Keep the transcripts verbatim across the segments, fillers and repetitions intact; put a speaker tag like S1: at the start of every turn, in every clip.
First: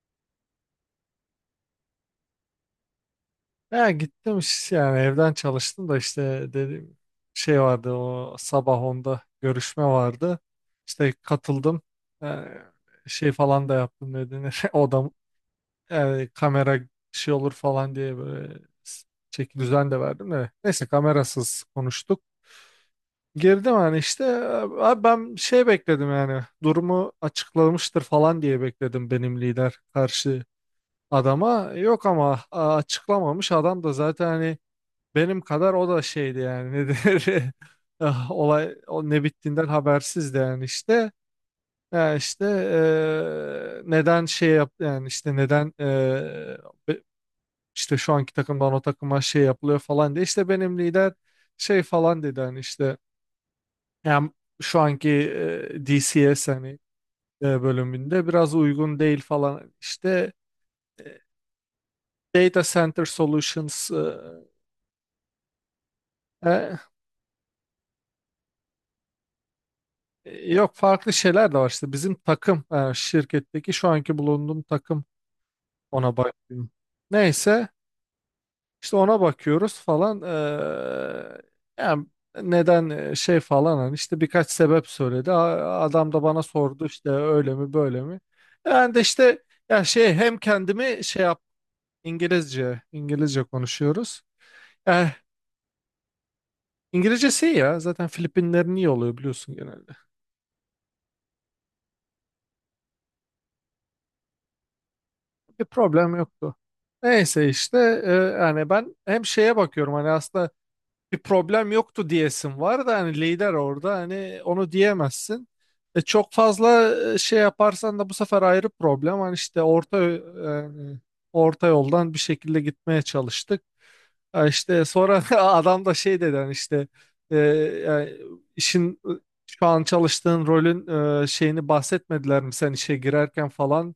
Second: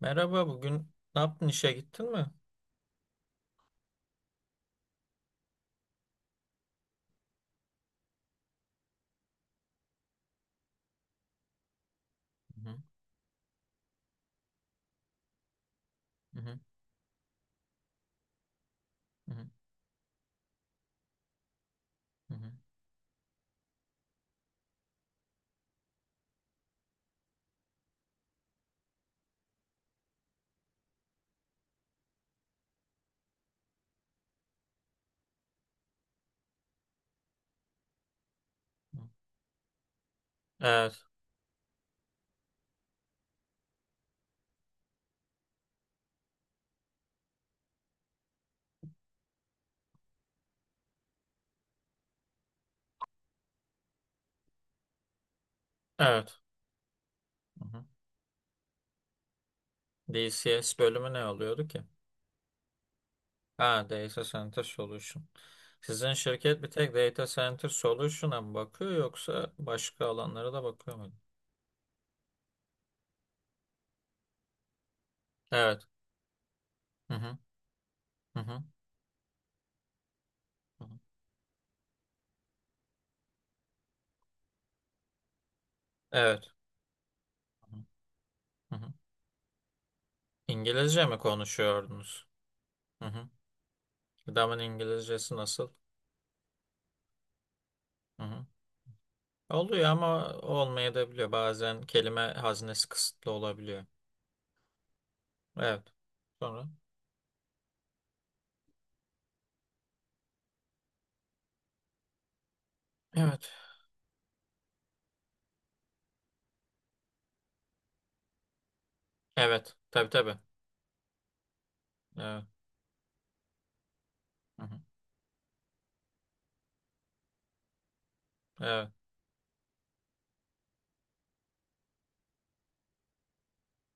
S1: Merhaba, bugün ne yaptın, işe gittin mi?
S2: Ya gittim iş- yani evden çalıştım da işte dediğim şey vardı o sabah onda görüşme vardı. İşte katıldım. Yani
S1: Hı hı,
S2: şey falan da yaptım ne denir. Odam yani
S1: hı hı,
S2: kamera şey olur falan diye böyle s-
S1: hı
S2: çek düzen de verdim de. Neyse kamerasız konuştuk.
S1: hı,
S2: Girdim hani işte abi ben şey bekledim yani durumu açıklamıştır falan diye bekledim benim lider karşı adama. Yok ama a- açıklamamış adam da zaten hani benim kadar o da şeydi yani ne denir? Ah, olay
S1: hı.
S2: o ne bittiğinden habersizdi yani
S1: Evet,
S2: işte. Yani işte eee, neden şey yap yani işte neden eee, be- işte şu anki takımdan o takıma şey yapılıyor falan diye işte benim lider şey falan dedi hani işte yani şu anki eee,
S1: evet.
S2: D C S hani eee,
S1: Hı hı.
S2: bölümünde biraz uygun değil falan işte
S1: D C S bölümü
S2: eee,
S1: ne oluyordu ki?
S2: Data Center
S1: Ha,
S2: Solutions.
S1: Data Center Solution. Sizin şirket bir tek Data Center Solution'a mı bakıyor yoksa başka alanlara
S2: E,
S1: da
S2: Yok
S1: bakıyor mu?
S2: farklı şeyler de var işte bizim takım, e, şirketteki şu anki bulunduğum takım,
S1: Evet.
S2: ona bakıyorum.
S1: Hı hı,
S2: Neyse
S1: hı hı,
S2: işte ona bakıyoruz falan.
S1: hı hı.
S2: E, yani neden e, şey falan hani işte birkaç sebep söyledi. A- Adam da bana
S1: Evet.
S2: sordu işte öyle mi
S1: Hı
S2: böyle
S1: hı,
S2: mi.
S1: hı hı.
S2: Ben de işte ya şey hem kendimi
S1: İngilizce mi
S2: şey yap.
S1: konuşuyordunuz?
S2: İngilizce
S1: Hı hı.
S2: İngilizce konuşuyoruz.
S1: Adamın
S2: Eh,
S1: İngilizcesi nasıl?
S2: İngilizcesi iyi ya zaten
S1: Hı hı.
S2: Filipinlerin iyi oluyor biliyorsun
S1: Oluyor
S2: genelde.
S1: ama olmayabiliyor. Bazen kelime haznesi kısıtlı olabiliyor.
S2: Bir
S1: Evet.
S2: problem yoktu.
S1: Sonra.
S2: Neyse işte e, yani ben hem şeye bakıyorum hani aslında bir problem yoktu diyesin var da hani
S1: Evet.
S2: lider orada hani onu diyemezsin. E, çok fazla e, şey yaparsan da bu sefer ayrı problem. Hani işte
S1: Evet.
S2: orta e,
S1: Tabii, tabii.
S2: yani orta yoldan bir
S1: Evet.
S2: şekilde gitmeye çalıştık. Ha
S1: Hı hı.
S2: işte sonra adam da şey dedi hani işte e, yani
S1: Evet.
S2: işin, e, şu an çalıştığın rolün e, şeyini bahsetmediler mi sen işe girerken falan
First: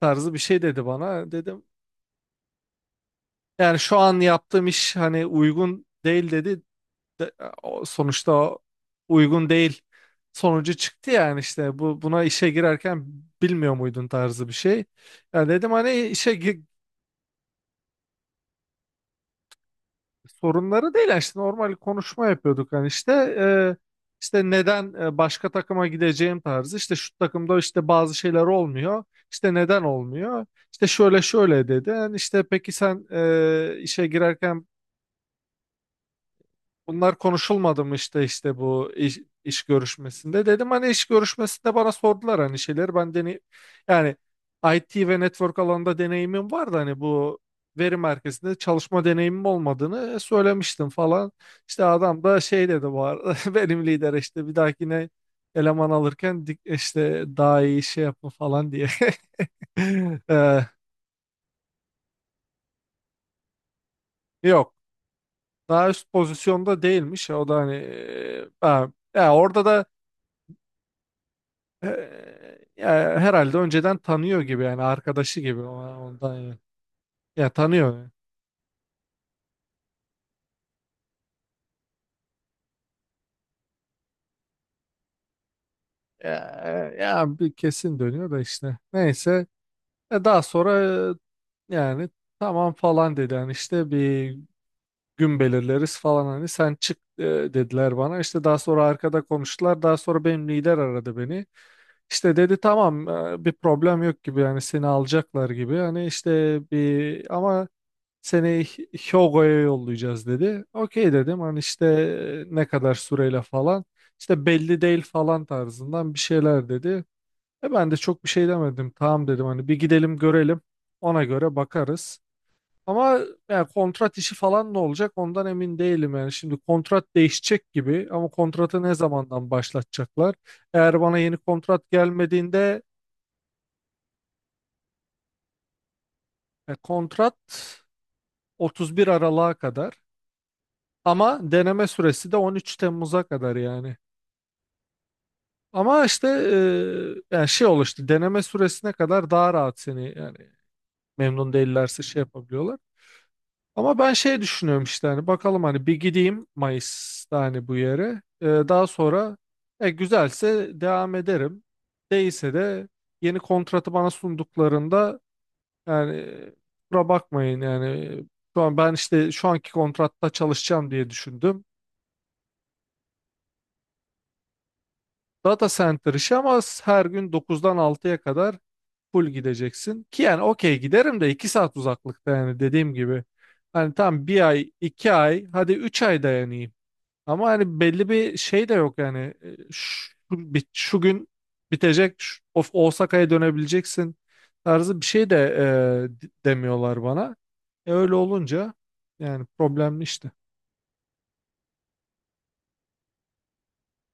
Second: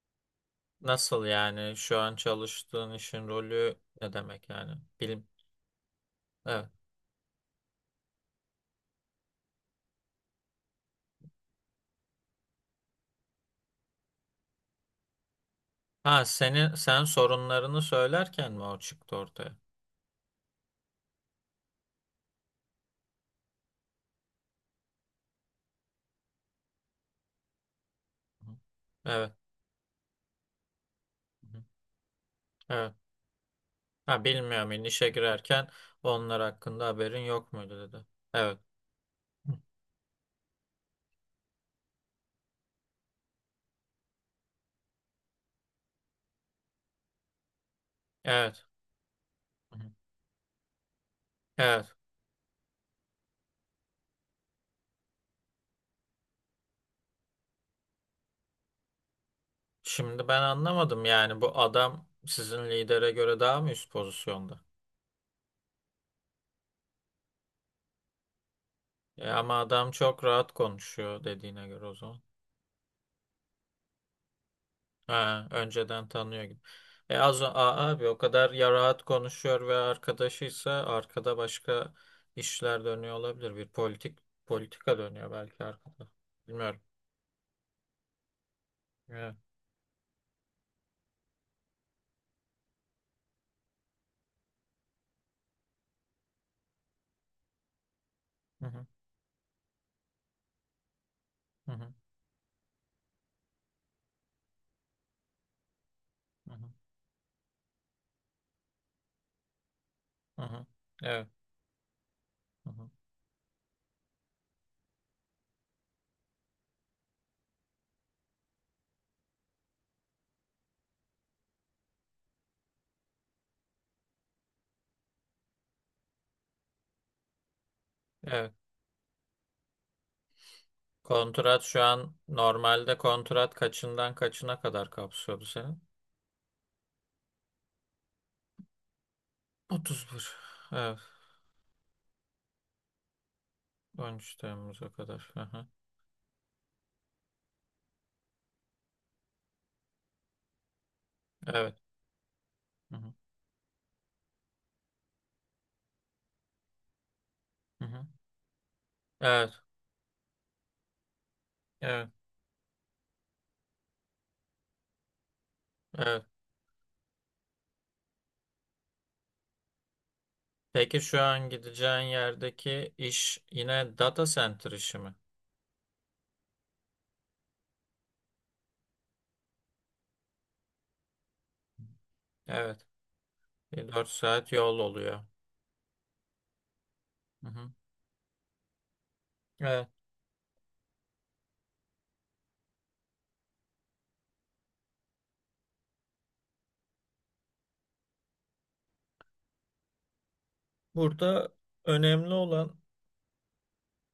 S2: tarzı bir şey dedi
S1: Nasıl
S2: bana. Dedim
S1: yani, şu an çalıştığın işin rolü
S2: yani şu
S1: ne
S2: an
S1: demek
S2: yaptığım
S1: yani?
S2: iş
S1: Bilim.
S2: hani uygun değil dedi.
S1: Evet.
S2: De- o- sonuçta o uygun değil sonucu çıktı yani işte bu buna işe girerken bilmiyor muydun tarzı bir şey. Ya dedim hani
S1: Ha,
S2: işe gi-
S1: senin sen sorunlarını söylerken mi o çıktı ortaya?
S2: sorunları değil yani işte normal konuşma yapıyorduk hani işte e, işte neden e, başka takıma gideceğim tarzı işte şu takımda işte bazı şeyler
S1: Hı.
S2: olmuyor.
S1: Evet.
S2: İşte neden olmuyor? İşte şöyle
S1: Hı hı.
S2: şöyle dedi. Yani işte peki
S1: Evet.
S2: sen e, işe
S1: Ha, bilmiyorum
S2: girerken
S1: yani işe girerken onlar hakkında
S2: bunlar
S1: haberin yok
S2: konuşulmadı
S1: muydu
S2: mı
S1: dedi.
S2: işte işte
S1: Evet.
S2: bu iş,
S1: Hı.
S2: iş görüşmesinde dedim hani iş görüşmesinde bana sordular hani şeyler ben deney yani I T ve network alanında deneyimim vardı hani bu veri merkezinde
S1: Evet.
S2: çalışma deneyimim
S1: Hı hı.
S2: olmadığını söylemiştim falan. İşte
S1: Evet.
S2: adam da şey dedi bu arada benim lider işte bir dahakine eleman alırken dik- işte daha iyi şey yapın falan diye.
S1: Şimdi ben
S2: Ee,
S1: anlamadım yani, bu adam sizin lidere göre daha mı üst pozisyonda?
S2: yok daha üst pozisyonda değilmiş o da hani e, ha, ya
S1: Ya ama
S2: orada da
S1: adam çok rahat konuşuyor dediğine göre
S2: E,
S1: o zaman.
S2: e, herhalde önceden tanıyor gibi yani arkadaşı
S1: Ha,
S2: gibi ona-
S1: önceden
S2: ondan
S1: tanıyor
S2: yani.
S1: gibi. E az o-
S2: Ya
S1: a-
S2: tanıyor
S1: abi
S2: yani.
S1: o kadar ya rahat konuşuyor ve arkadaşıysa arkada başka işler dönüyor olabilir. Bir politik politika dönüyor belki arkada. Bilmiyorum.
S2: Ya, e, ya bir kesin dönüyor da işte.
S1: Evet.
S2: Neyse E, daha sonra e, yani tamam falan dedi yani işte bir gün belirleriz falan hani sen çık e, dediler bana. İşte daha
S1: Hı
S2: sonra
S1: hı,
S2: arkada konuştular. Daha sonra benim lider aradı beni.
S1: hı hı,
S2: İşte dedi tamam, e, bir problem yok gibi yani seni alacaklar gibi. Hani
S1: hı hı,
S2: işte bir ama seni Hyogo'ya yollayacağız
S1: hı
S2: dedi.
S1: hı.
S2: Okey
S1: Evet.
S2: dedim hani işte e, ne
S1: Hı hı.
S2: kadar süreyle falan. İşte belli değil falan tarzından bir şeyler dedi. E ben de çok bir şey demedim. Tamam dedim hani bir gidelim görelim. Ona göre bakarız. Ama yani kontrat işi falan ne olacak ondan emin değilim yani. Şimdi kontrat değişecek gibi ama
S1: Evet.
S2: kontratı ne zamandan başlatacaklar? Eğer bana yeni
S1: Kontrat şu
S2: kontrat
S1: an,
S2: gelmediğinde,
S1: normalde kontrat kaçından kaçına kadar kapsıyordu senin?
S2: e, kontrat 31 Aralık'a kadar.
S1: Otuz bir. Evet.
S2: Ama deneme süresi de 13 Temmuz'a kadar yani.
S1: on üç Temmuz'a kadar. Hı hı.
S2: Ama işte e, yani şey oluştu, deneme süresine kadar daha rahat seni yani memnun
S1: Evet.
S2: değillerse şey yapabiliyorlar.
S1: Hı hı.
S2: Ama ben şey düşünüyorum işte hani bakalım hani bir gideyim Mayıs'ta hani bu
S1: Hı hı.
S2: yere. E, daha sonra
S1: Evet,
S2: e, güzelse devam ederim.
S1: evet,
S2: Değilse de yeni kontratı bana sunduklarında
S1: evet.
S2: yani kusura bakmayın yani şu an ben işte şu anki kontratta çalışacağım
S1: Peki,
S2: diye
S1: şu an
S2: düşündüm.
S1: gideceğin yerdeki iş yine data center işi mi?
S2: Data center işi ama her gün dokuzdan altıya kadar full gideceksin. Ki yani okey giderim de iki saat uzaklıkta yani
S1: Evet.
S2: dediğim gibi. Hani
S1: Dört
S2: tam bir
S1: saat
S2: ay,
S1: yol
S2: iki
S1: oluyor.
S2: ay, hadi üç ay dayanayım. Ama
S1: Hı hı.
S2: hani belli bir şey de yok yani. E,
S1: Evet.
S2: Şu, bit- şu gün bitecek, şu- of Osaka'ya dönebileceksin tarzı bir şey de e, d- demiyorlar bana. E öyle olunca yani problemli işte.
S1: Burada önemli olan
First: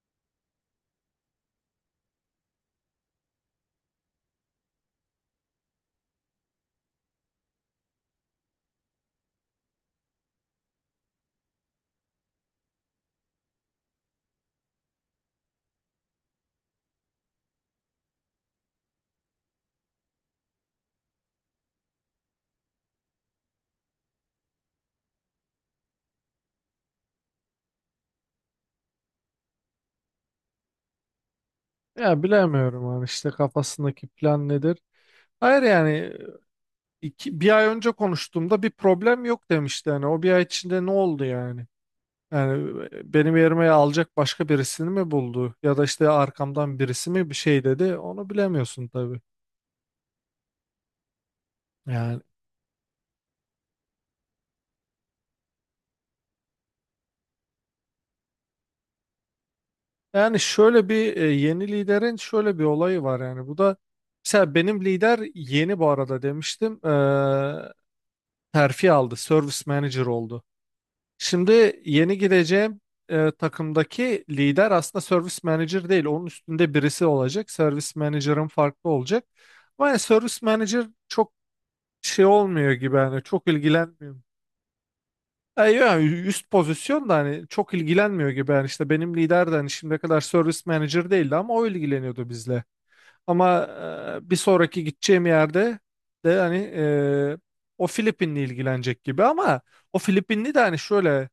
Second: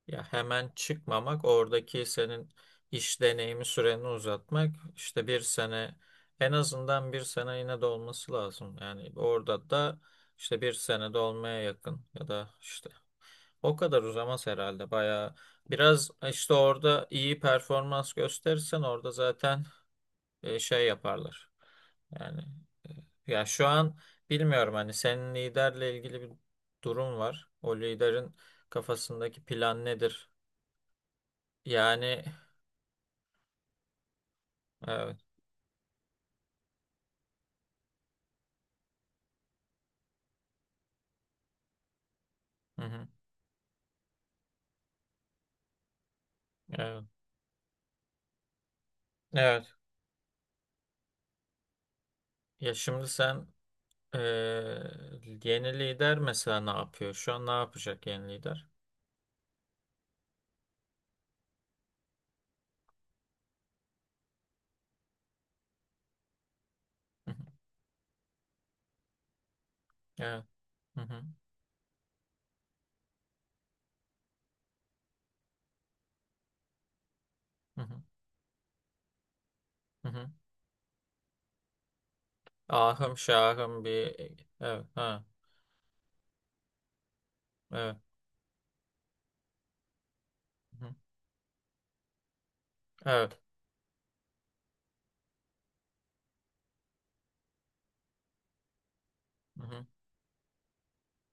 S1: ya hemen çıkmamak, oradaki senin iş deneyimi süreni uzatmak. İşte bir sene, en azından bir sene yine de olması lazım. Yani orada da işte bir sene de olmaya yakın, ya da işte o kadar uzamaz herhalde bayağı. Biraz e, işte orada iyi performans gösterirsen orada zaten e, şey yaparlar. Yani e, ya şu an bilmiyorum hani, senin liderle ilgili bir durum var. O liderin kafasındaki plan nedir?
S2: Ya
S1: Yani
S2: bilemiyorum hani işte kafasındaki plan nedir?
S1: evet.
S2: Hayır yani İki, bir ay önce konuştuğumda bir problem yok demişti. Yani o bir ay içinde ne oldu yani? Yani,
S1: Hı hı.
S2: e, benim yerime alacak başka birisini mi buldu? Ya da işte arkamdan
S1: Evet.
S2: birisi mi bir şey dedi? Onu bilemiyorsun tabii.
S1: Evet.
S2: Yani
S1: Ya şimdi sen, e, yeni lider mesela ne yapıyor? Şu an ne yapacak yeni lider?
S2: yani şöyle bir, e, yeni liderin şöyle bir olayı var yani. Bu da mesela benim lider yeni bu arada demiştim.
S1: Hı hı.
S2: Eee terfi aldı. Service manager oldu.
S1: Evet. Hı hı.
S2: Şimdi yeni gireceğim e, takımdaki lider aslında service manager değil. Onun üstünde birisi olacak.
S1: Hı
S2: Service
S1: hı.
S2: manager'ın farklı olacak. Ama yani
S1: Hı hı.
S2: service manager çok şey olmuyor gibi
S1: Ahım
S2: yani çok
S1: şahım
S2: ilgilenmiyor.
S1: bir evet ha
S2: Yani yani üst pozisyon da hani çok
S1: evet.
S2: ilgilenmiyor gibi yani işte benim lider de hani şimdiye kadar service
S1: Hı hı.
S2: manager değildi ama o ilgileniyordu bizle.
S1: Evet.
S2: Ama e, bir sonraki gideceğim yerde de hani, e, o Filipinli ilgilenecek gibi ama
S1: Hı hı.
S2: o Filipinli de hani şöyle,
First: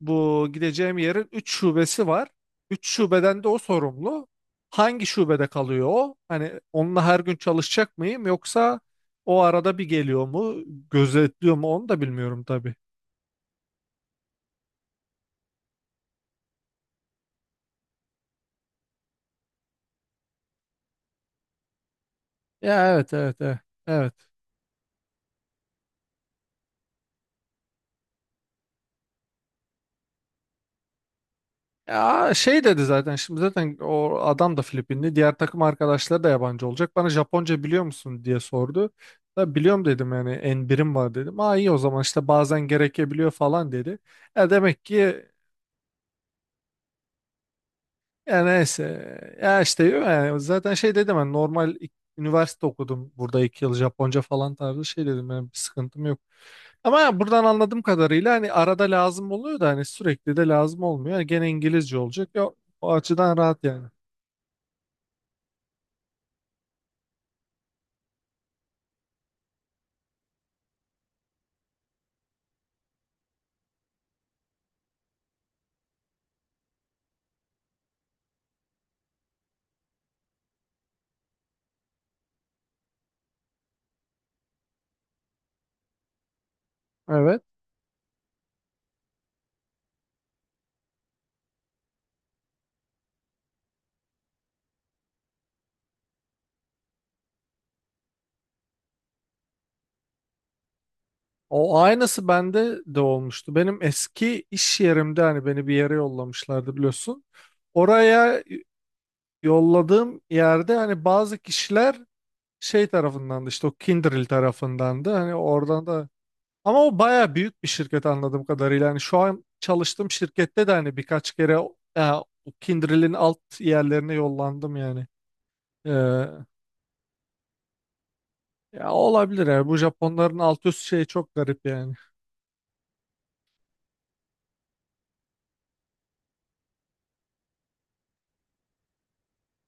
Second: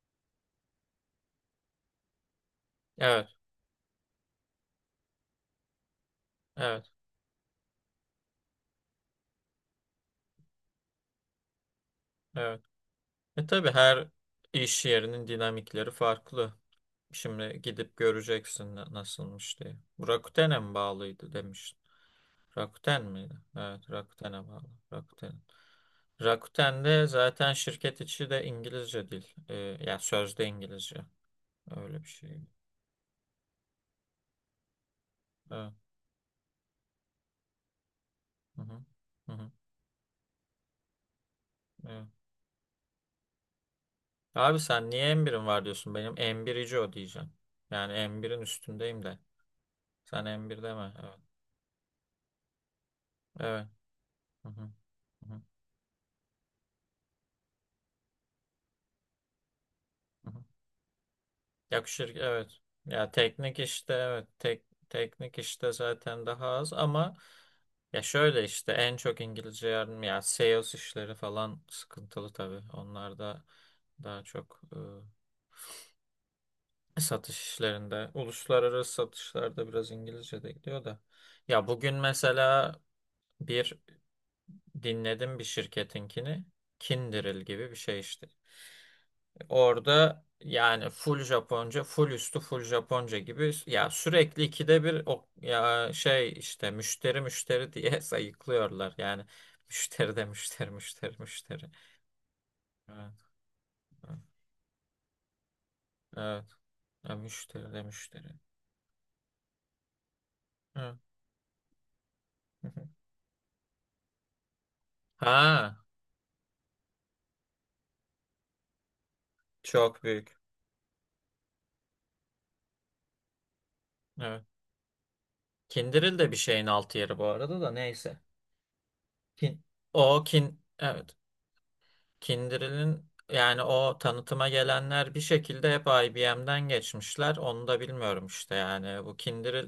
S2: bu gideceğim yerin üç şubesi var. Üç
S1: Evet,
S2: şubeden de o sorumlu. Hangi şubede kalıyor o? Hani
S1: evet,
S2: onunla her gün çalışacak mıyım yoksa o arada bir geliyor mu, gözetliyor mu onu da bilmiyorum
S1: evet.
S2: tabii.
S1: E, tabii her iş yerinin dinamikleri farklı. Şimdi gidip göreceksin na- nasılmış diye. Bu Rakuten'e mi bağlıydı demiş.
S2: Ya,
S1: Rakuten
S2: evet
S1: miydi?
S2: evet evet.
S1: Evet,
S2: Evet.
S1: Rakuten'e bağlı. Rakuten. Rakuten'de zaten şirket içi de İngilizce dil. E, yani sözde İngilizce. Öyle bir
S2: Ya
S1: şey.
S2: şey dedi zaten, şimdi zaten o adam da Filipinli. Diğer takım
S1: Evet.
S2: arkadaşları da yabancı olacak. Bana Japonca biliyor musun diye
S1: Hı hı.
S2: sordu.
S1: Hı hı.
S2: Da biliyorum dedim yani en birim var dedim. Aa iyi o zaman
S1: Evet.
S2: işte bazen gerekebiliyor falan dedi. E
S1: Abi
S2: demek
S1: sen niye
S2: ki.
S1: M birin var diyorsun? Benim M birici o diyeceğim. Yani M birin
S2: Ya
S1: üstündeyim de.
S2: neyse. Ya işte
S1: Sen
S2: yani
S1: M bir
S2: zaten
S1: deme.
S2: şey dedim
S1: Evet.
S2: ben normal ik- üniversite okudum burada iki
S1: Evet.
S2: yıl Japonca
S1: Hı
S2: falan
S1: hı.
S2: tarzı şey dedim,
S1: Hı hı.
S2: benim bir sıkıntım yok. Ama ya buradan anladığım kadarıyla hani arada lazım oluyor da hani
S1: Hı hı.
S2: sürekli de lazım olmuyor. Yani gene İngilizce
S1: Yakışır.
S2: olacak. Ya,
S1: Evet.
S2: o
S1: Ya
S2: açıdan
S1: teknik
S2: rahat yani.
S1: işte evet. Tek, teknik işte zaten daha az ama ya şöyle, işte en çok İngilizce yardım ya sales işleri falan sıkıntılı tabii. Onlar da daha çok e, satış işlerinde, uluslararası satışlarda biraz İngilizce de gidiyor da. Ya bugün mesela bir dinledim bir şirketinkini. Kindiril
S2: Evet.
S1: gibi bir şey işte. Orada yani full Japonca, full üstü full Japonca gibi, ya sürekli ikide bir o ya şey işte müşteri müşteri diye sayıklıyorlar. Yani müşteri de müşteri, müşteri, müşteri.
S2: O aynısı bende de
S1: Evet.
S2: olmuştu. Benim
S1: Evet.
S2: eski iş yerimde hani beni bir yere
S1: Evet.
S2: yollamışlardı
S1: Ya
S2: biliyorsun.
S1: müşteri de müşteri.
S2: Oraya yolladığım yerde
S1: Evet.
S2: hani bazı kişiler
S1: Hı
S2: şey
S1: hı.
S2: tarafından da işte o Kindrel tarafından da hani
S1: Ha,
S2: oradan da, ama o baya büyük bir şirket anladığım kadarıyla. Hani şu an
S1: çok
S2: çalıştığım
S1: büyük.
S2: şirkette de hani birkaç kere o, e, o Kindrel'in alt yerlerine
S1: Evet.
S2: yollandım yani.
S1: Kindiril
S2: Ee,
S1: de bir şeyin altı yeri bu arada da, neyse.
S2: ya olabilir
S1: Kin
S2: ya bu
S1: O
S2: Japonların
S1: kin,
S2: alt üst şeyi
S1: evet.
S2: çok garip yani.
S1: Kindle'in yani, o tanıtıma gelenler bir şekilde hep I B M'den geçmişler. Onu da bilmiyorum işte, yani bu Kindle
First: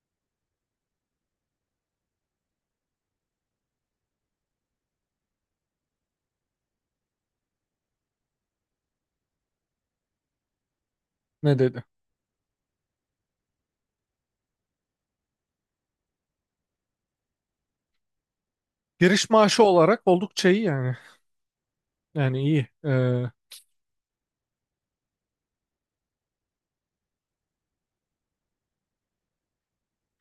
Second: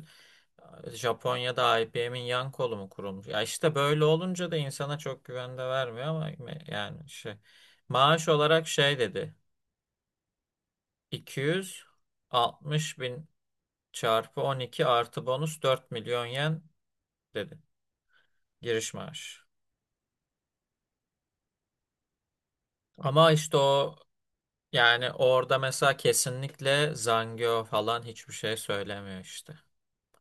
S1: Japonya'da I B M'in yan kolu mu kurulmuş? Ya işte böyle olunca da insana çok güven de vermiyor ama me- yani şey, maaş olarak şey dedi,
S2: Ne dedi?
S1: iki yüz altmış bin çarpı on iki artı bonus dört milyon yen dedi giriş
S2: Giriş
S1: maaşı.
S2: maaşı olarak oldukça iyi yani. Yani iyi. Ee,
S1: Ama işte o, yani orada mesela kesinlikle Zangyo falan hiçbir şey söylemiyor işte.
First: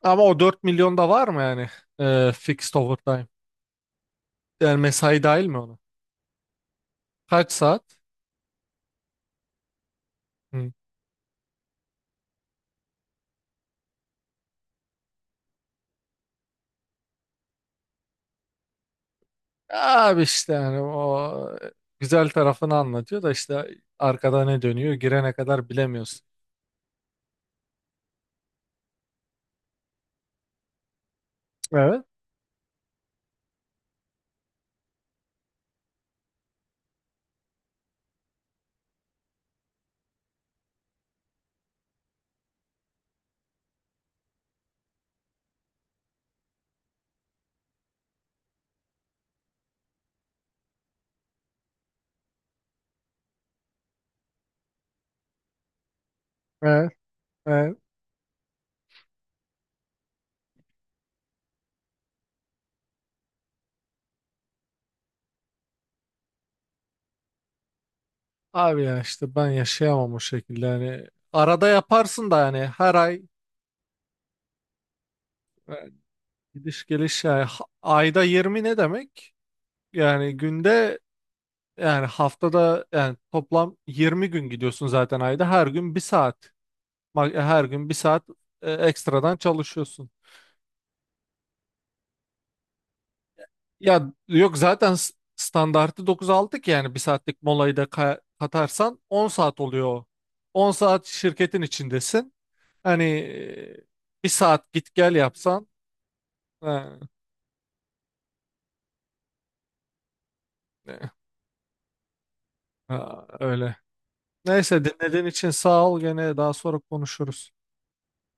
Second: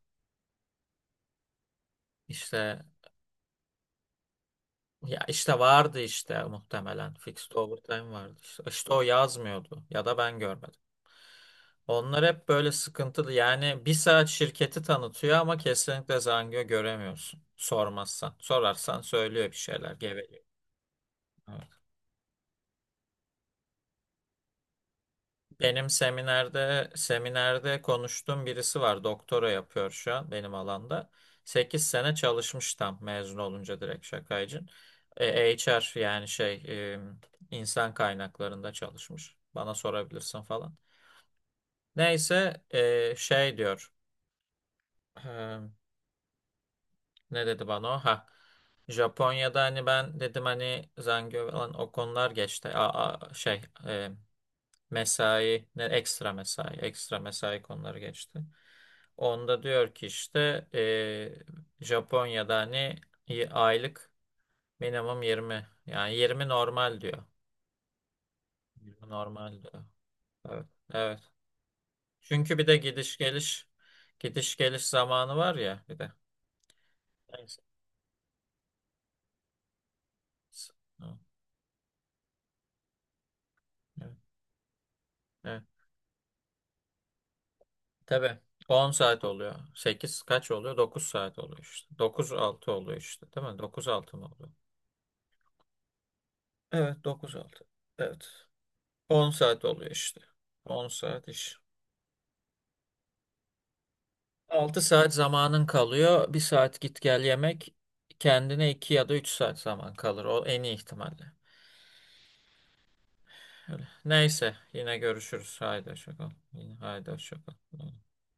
S2: ama o dört milyon da var mı yani? Ee, fixed
S1: İşte
S2: overtime. Yani mesai
S1: ya
S2: dahil mi
S1: işte
S2: ona?
S1: vardı işte, muhtemelen fixed
S2: Kaç saat?
S1: overtime vardı. İşte, işte o yazmıyordu ya da ben
S2: Hı.
S1: görmedim. Onlar hep böyle sıkıntılı. Yani bir saat şirketi tanıtıyor ama kesinlikle Zangyo göremiyorsun. Sormazsan. Sorarsan söylüyor, bir şeyler
S2: Abi
S1: geveliyor.
S2: işte yani o
S1: Evet.
S2: güzel tarafını anlatıyor da işte arkada ne dönüyor girene kadar
S1: Benim
S2: bilemiyorsun.
S1: seminerde seminerde konuştuğum birisi var. Doktora yapıyor şu an benim alanda. Sekiz
S2: Evet,
S1: sene çalışmış, tam mezun olunca direkt şakaycın. E, H R yani şey, e, insan kaynaklarında çalışmış. Bana sorabilirsin falan. Neyse e, şey diyor. E, Ne dedi bana o? Ha. Japonya'da hani ben dedim hani Zangyo falan, o konular geçti. A, a- şey e, mesai, ne ekstra mesai,
S2: evet,
S1: ekstra mesai
S2: evet.
S1: konuları geçti. Onda diyor ki işte e, Japonya'da hani y- aylık minimum yirmi, yani yirmi normal diyor.
S2: Abi ya
S1: yirmi
S2: işte ben
S1: normal diyor.
S2: yaşayamam o şekilde
S1: Evet.
S2: yani.
S1: Evet.
S2: Arada yaparsın da
S1: Çünkü
S2: yani
S1: bir de
S2: her
S1: gidiş
S2: ay,
S1: geliş gidiş geliş zamanı var
S2: e,
S1: ya bir de.
S2: gidiş geliş yani
S1: Neyse.
S2: ha- ayda yirmi ne demek? Yani günde
S1: Evet.
S2: yani haftada yani toplam
S1: Evet.
S2: yirmi gün gidiyorsun zaten ayda,
S1: Evet.
S2: her gün bir saat. Ma- Her gün bir saat
S1: Tabii
S2: e,
S1: on saat
S2: ekstradan
S1: oluyor.
S2: çalışıyorsun.
S1: Sekiz kaç oluyor? Dokuz saat oluyor işte. Dokuz altı oluyor işte değil mi? Dokuz
S2: Ya
S1: altı mı oluyor?
S2: yok zaten s- standartı dokuz altı ki yani bir
S1: Evet, dokuz
S2: saatlik
S1: altı.
S2: molayı da ka-
S1: Evet.
S2: katarsan on
S1: On
S2: saat
S1: saat
S2: oluyor.
S1: oluyor
S2: o.
S1: işte.
S2: on
S1: On
S2: saat
S1: saat iş.
S2: şirketin içindesin. Hani e, bir saat
S1: Altı
S2: git
S1: saat
S2: gel
S1: zamanın
S2: yapsan
S1: kalıyor. Bir saat
S2: ha,
S1: git gel yemek. Kendine iki ya da üç saat zaman kalır. O en iyi
S2: ne-
S1: ihtimalle.
S2: ha, öyle.
S1: Öyle. Neyse,
S2: Neyse
S1: yine
S2: dinlediğin için
S1: görüşürüz.
S2: sağ
S1: Haydi
S2: ol,
S1: hoşça kal.
S2: gene daha
S1: Yine
S2: sonra
S1: haydi hoşça
S2: konuşuruz.
S1: kal.